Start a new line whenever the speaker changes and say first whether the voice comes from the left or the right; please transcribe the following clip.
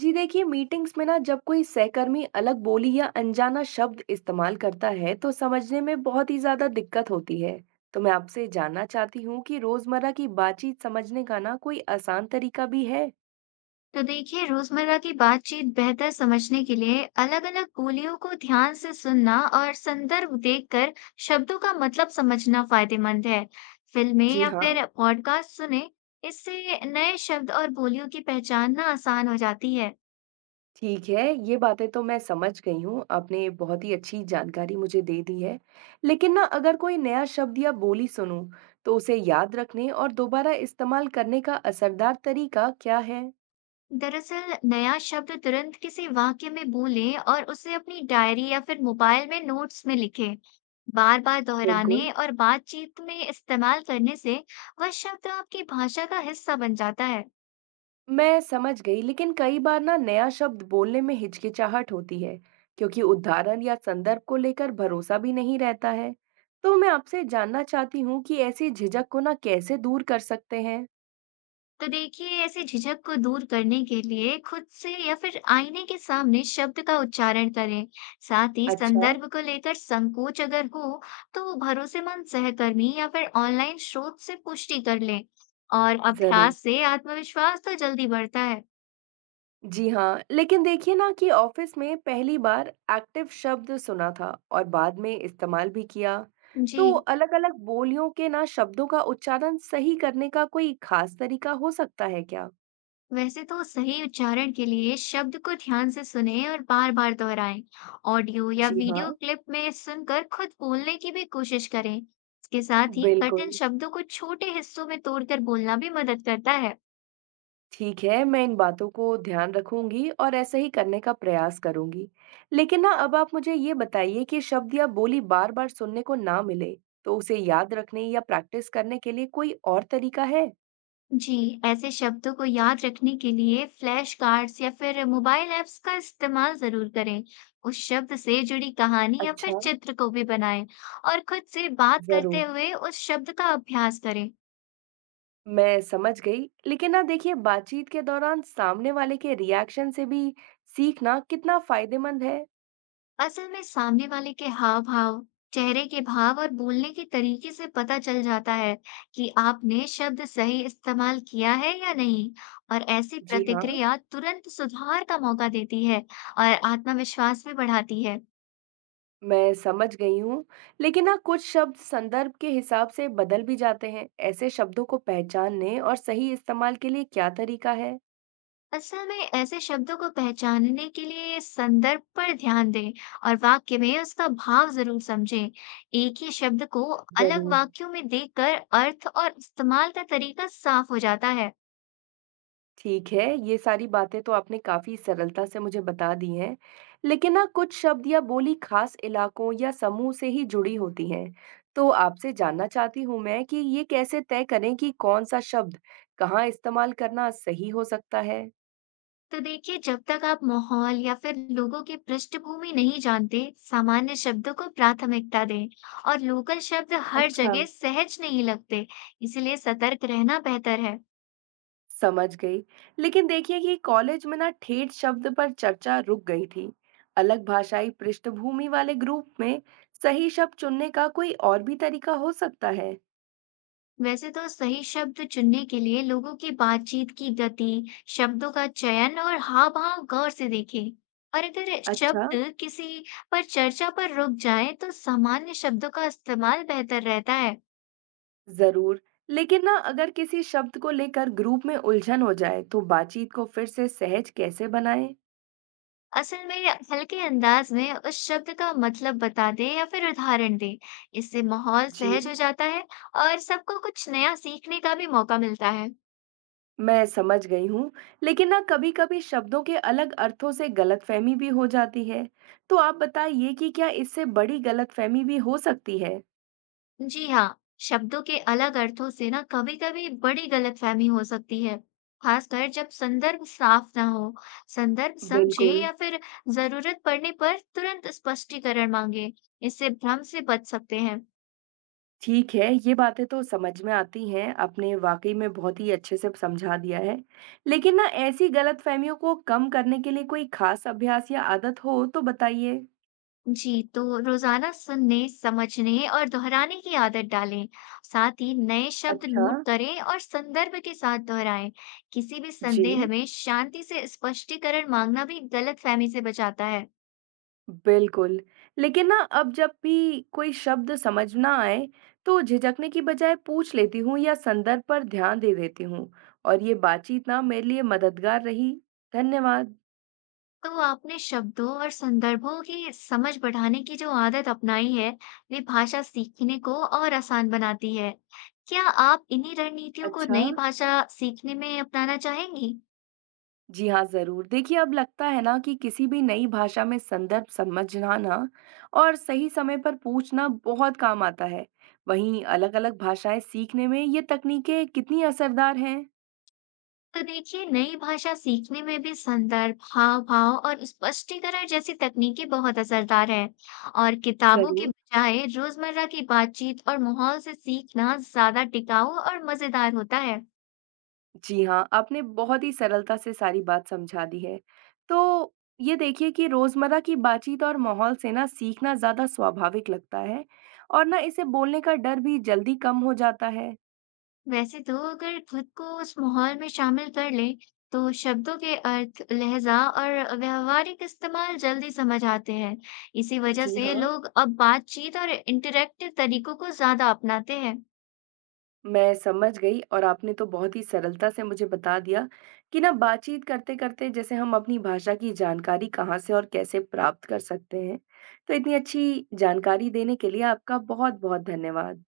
right: जी देखिए, मीटिंग्स में ना जब कोई सहकर्मी अलग बोली या अनजाना शब्द इस्तेमाल करता है तो समझने में बहुत ही ज्यादा दिक्कत होती है। तो मैं आपसे जानना चाहती हूँ कि रोजमर्रा की बातचीत समझने का ना कोई आसान तरीका भी है।
left: तो देखिए रोजमर्रा की बातचीत बेहतर समझने के लिए अलग-अलग बोलियों को ध्यान से सुनना और संदर्भ देखकर शब्दों का मतलब समझना फायदेमंद है। फिल्में
right: जी
left: या
right: हाँ।
left: फिर पॉडकास्ट सुने, इससे नए शब्द और बोलियों की पहचानना आसान हो जाती है।
right: ठीक है, ये बातें तो मैं समझ गई हूँ, आपने बहुत ही अच्छी जानकारी मुझे दे दी है। लेकिन ना अगर कोई नया शब्द या बोली सुनूं, तो उसे याद रखने और दोबारा इस्तेमाल करने का असरदार तरीका क्या है।
left: दरअसल नया शब्द तुरंत किसी वाक्य में बोलें और उसे अपनी डायरी या फिर मोबाइल में नोट्स में लिखें। बार-बार दोहराने
right: बिल्कुल।
left: और बातचीत में इस्तेमाल करने से वह शब्द आपकी भाषा का हिस्सा बन जाता है।
right: मैं समझ गई, लेकिन कई बार ना नया शब्द बोलने में हिचकिचाहट होती है, क्योंकि उदाहरण या संदर्भ को लेकर भरोसा भी नहीं रहता है। तो मैं आपसे जानना चाहती हूँ कि ऐसी झिझक को ना कैसे दूर कर सकते हैं।
left: तो देखिए ऐसी झिझक को दूर करने के लिए खुद से या फिर आईने के सामने शब्द का उच्चारण करें। साथ ही
right: अच्छा।
left: संदर्भ को लेकर संकोच अगर हो तो भरोसेमंद सहकर्मी या फिर ऑनलाइन स्रोत से पुष्टि कर लें। और
right: जरूर।
left: अभ्यास से आत्मविश्वास तो जल्दी बढ़ता है।
right: जी हाँ, लेकिन देखिए ना कि ऑफिस में पहली बार एक्टिव शब्द सुना था और बाद में इस्तेमाल भी किया।
left: जी,
right: तो अलग-अलग बोलियों के ना शब्दों का उच्चारण सही करने का कोई खास तरीका हो सकता है क्या।
left: वैसे तो सही उच्चारण के लिए शब्द को ध्यान से सुने और बार बार दोहराएं। ऑडियो या
right: जी हाँ।
left: वीडियो क्लिप में सुनकर खुद बोलने की भी कोशिश करें। इसके साथ ही कठिन
right: बिल्कुल।
left: शब्दों को छोटे हिस्सों में तोड़कर बोलना भी मदद करता है।
right: ठीक है, मैं इन बातों को ध्यान रखूंगी और ऐसा ही करने का प्रयास करूंगी। लेकिन ना अब आप मुझे ये बताइए कि शब्द या बोली बार-बार सुनने को ना मिले, तो उसे याद रखने या प्रैक्टिस करने के लिए कोई और तरीका है?
left: जी, ऐसे शब्दों को याद रखने के लिए फ्लैश कार्ड्स या फिर मोबाइल ऐप्स का इस्तेमाल जरूर करें। उस शब्द से जुड़ी कहानी या फिर
right: अच्छा।
left: चित्र को भी बनाएं और खुद से बात करते
right: जरूर।
left: हुए उस शब्द का अभ्यास करें।
right: मैं समझ गई। लेकिन ना देखिए, बातचीत के दौरान सामने वाले के रिएक्शन से भी सीखना कितना फायदेमंद है?
left: असल में सामने वाले के हाव भाव, चेहरे के भाव और बोलने के तरीके से पता चल जाता है कि आपने शब्द सही इस्तेमाल किया है या नहीं, और ऐसी
right: जी हाँ।
left: प्रतिक्रिया तुरंत सुधार का मौका देती है और आत्मविश्वास भी बढ़ाती है।
right: मैं समझ गई हूँ, लेकिन ना कुछ शब्द संदर्भ के हिसाब से बदल भी जाते हैं। ऐसे शब्दों को पहचानने और सही इस्तेमाल के लिए क्या तरीका है?
left: असल में ऐसे शब्दों को पहचानने के लिए संदर्भ पर ध्यान दें और वाक्य में उसका भाव जरूर समझें। एक ही शब्द को अलग
right: ज़रूर।
left: वाक्यों में देखकर अर्थ और इस्तेमाल का तरीका साफ हो जाता है।
right: ठीक है, ये सारी बातें तो आपने काफ़ी सरलता से मुझे बता दी हैं। लेकिन ना कुछ शब्द या बोली खास इलाकों या समूह से ही जुड़ी होती हैं। तो आपसे जानना चाहती हूँ मैं कि ये कैसे तय करें कि कौन-सा शब्द कहाँ इस्तेमाल करना सही हो सकता है?
left: तो देखिए जब तक आप माहौल या फिर लोगों की पृष्ठभूमि नहीं जानते, सामान्य शब्दों को प्राथमिकता दें और लोकल शब्द हर
right: अच्छा।
left: जगह सहज नहीं लगते, इसलिए सतर्क रहना बेहतर है।
right: समझ गई। लेकिन देखिए कि कॉलेज में ना ठेठ शब्द पर चर्चा रुक गई थी। अलग भाषाई पृष्ठभूमि वाले ग्रुप में सही शब्द चुनने का कोई और भी तरीका हो सकता है।
left: वैसे तो सही शब्द चुनने के लिए लोगों की बातचीत की गति, शब्दों का चयन और हाव भाव गौर से देखें। और अगर
right: अच्छा।
left: शब्द किसी पर चर्चा पर रुक जाए तो सामान्य शब्दों का इस्तेमाल बेहतर रहता है।
right: जरूर। लेकिन ना अगर किसी शब्द को लेकर ग्रुप में उलझन हो जाए, तो बातचीत को फिर से सहज कैसे बनाएं।
left: असल में हल्के अंदाज में उस शब्द का मतलब बता दें या फिर उदाहरण दें, इससे माहौल
right: जी।
left: सहज हो जाता है और सबको कुछ नया सीखने का भी मौका मिलता है।
right: मैं समझ गई हूँ। लेकिन ना कभी कभी शब्दों के अलग अर्थों से गलतफहमी भी हो जाती है। तो आप बताइए कि क्या इससे बड़ी गलतफहमी भी हो सकती है।
left: जी हाँ, शब्दों के अलग अर्थों से ना कभी कभी बड़ी गलतफहमी हो सकती है, खासकर जब संदर्भ साफ ना हो। संदर्भ समझे
right: बिल्कुल।
left: या फिर जरूरत पड़ने पर तुरंत स्पष्टीकरण मांगे, इससे भ्रम से बच सकते हैं।
right: ठीक है, ये बातें तो समझ में आती हैं, आपने वाक़ई में बहुत ही अच्छे से समझा दिया है। लेकिन ना ऐसी गलतफ़हमियों को कम करने के लिए कोई ख़ास अभ्यास या आदत हो तो बताइए?
left: जी, तो रोजाना सुनने, समझने और दोहराने की आदत डालें। साथ ही नए शब्द
right: अच्छा।
left: नोट करें और संदर्भ के साथ दोहराएं। किसी भी
right: जी,
left: संदेह में शांति से स्पष्टीकरण मांगना भी गलतफहमी से बचाता है।
right: बिल्कुल। लेकिन ना अब जब भी कोई शब्द समझ ना आए, तो झिझकने की बजाय पूछ लेती हूँ या संदर्भ पर ध्यान दे देती हूँ, और ये बातचीत ना मेरे लिए मददगार रही। धन्यवाद।
left: तो आपने शब्दों और संदर्भों की समझ बढ़ाने की जो आदत अपनाई है, वे भाषा सीखने को और आसान बनाती है। क्या आप इन्हीं रणनीतियों को
right: अच्छा।
left: नई भाषा सीखने में अपनाना चाहेंगी?
right: जी हाँ, ज़रूर। देखिए, अब लगता है ना कि किसी भी नई भाषा में संदर्भ समझना ना और सही समय पर पूछना बहुत काम आता है। वहीं अलग-अलग भाषाएं सीखने में ये तकनीकें कितनी असरदार हैं?
left: तो देखिए नई भाषा सीखने में भी संदर्भ, हाव भाव और स्पष्टीकरण जैसी तकनीकें बहुत असरदार है। और किताबों के
right: ज़रूर।
left: बजाय रोजमर्रा की बातचीत और माहौल से सीखना ज्यादा टिकाऊ और मजेदार होता है।
right: जी हाँ, आपने बहुत ही सरलता से सारी बात समझा दी है। तो ये देखिए कि रोज़मर्रा की बातचीत और माहौल से ना सीखना ज़्यादा स्वाभाविक लगता है और ना इसे बोलने का डर भी जल्दी कम हो जाता है।
left: वैसे तो अगर खुद को उस माहौल में शामिल कर ले तो शब्दों के अर्थ, लहजा और व्यवहारिक इस्तेमाल जल्दी समझ आते हैं। इसी वजह
right: जी
left: से
right: हाँ।
left: लोग अब बातचीत और इंटरेक्टिव तरीकों को ज्यादा अपनाते हैं।
right: मैं समझ गई, और आपने तो बहुत ही सरलता से मुझे बता दिया कि ना बातचीत करते-करते जैसे हम अपनी भाषा की जानकारी कहाँ से और कैसे प्राप्त कर सकते हैं। तो इतनी अच्छी जानकारी देने के लिए आपका बहुत-बहुत धन्यवाद।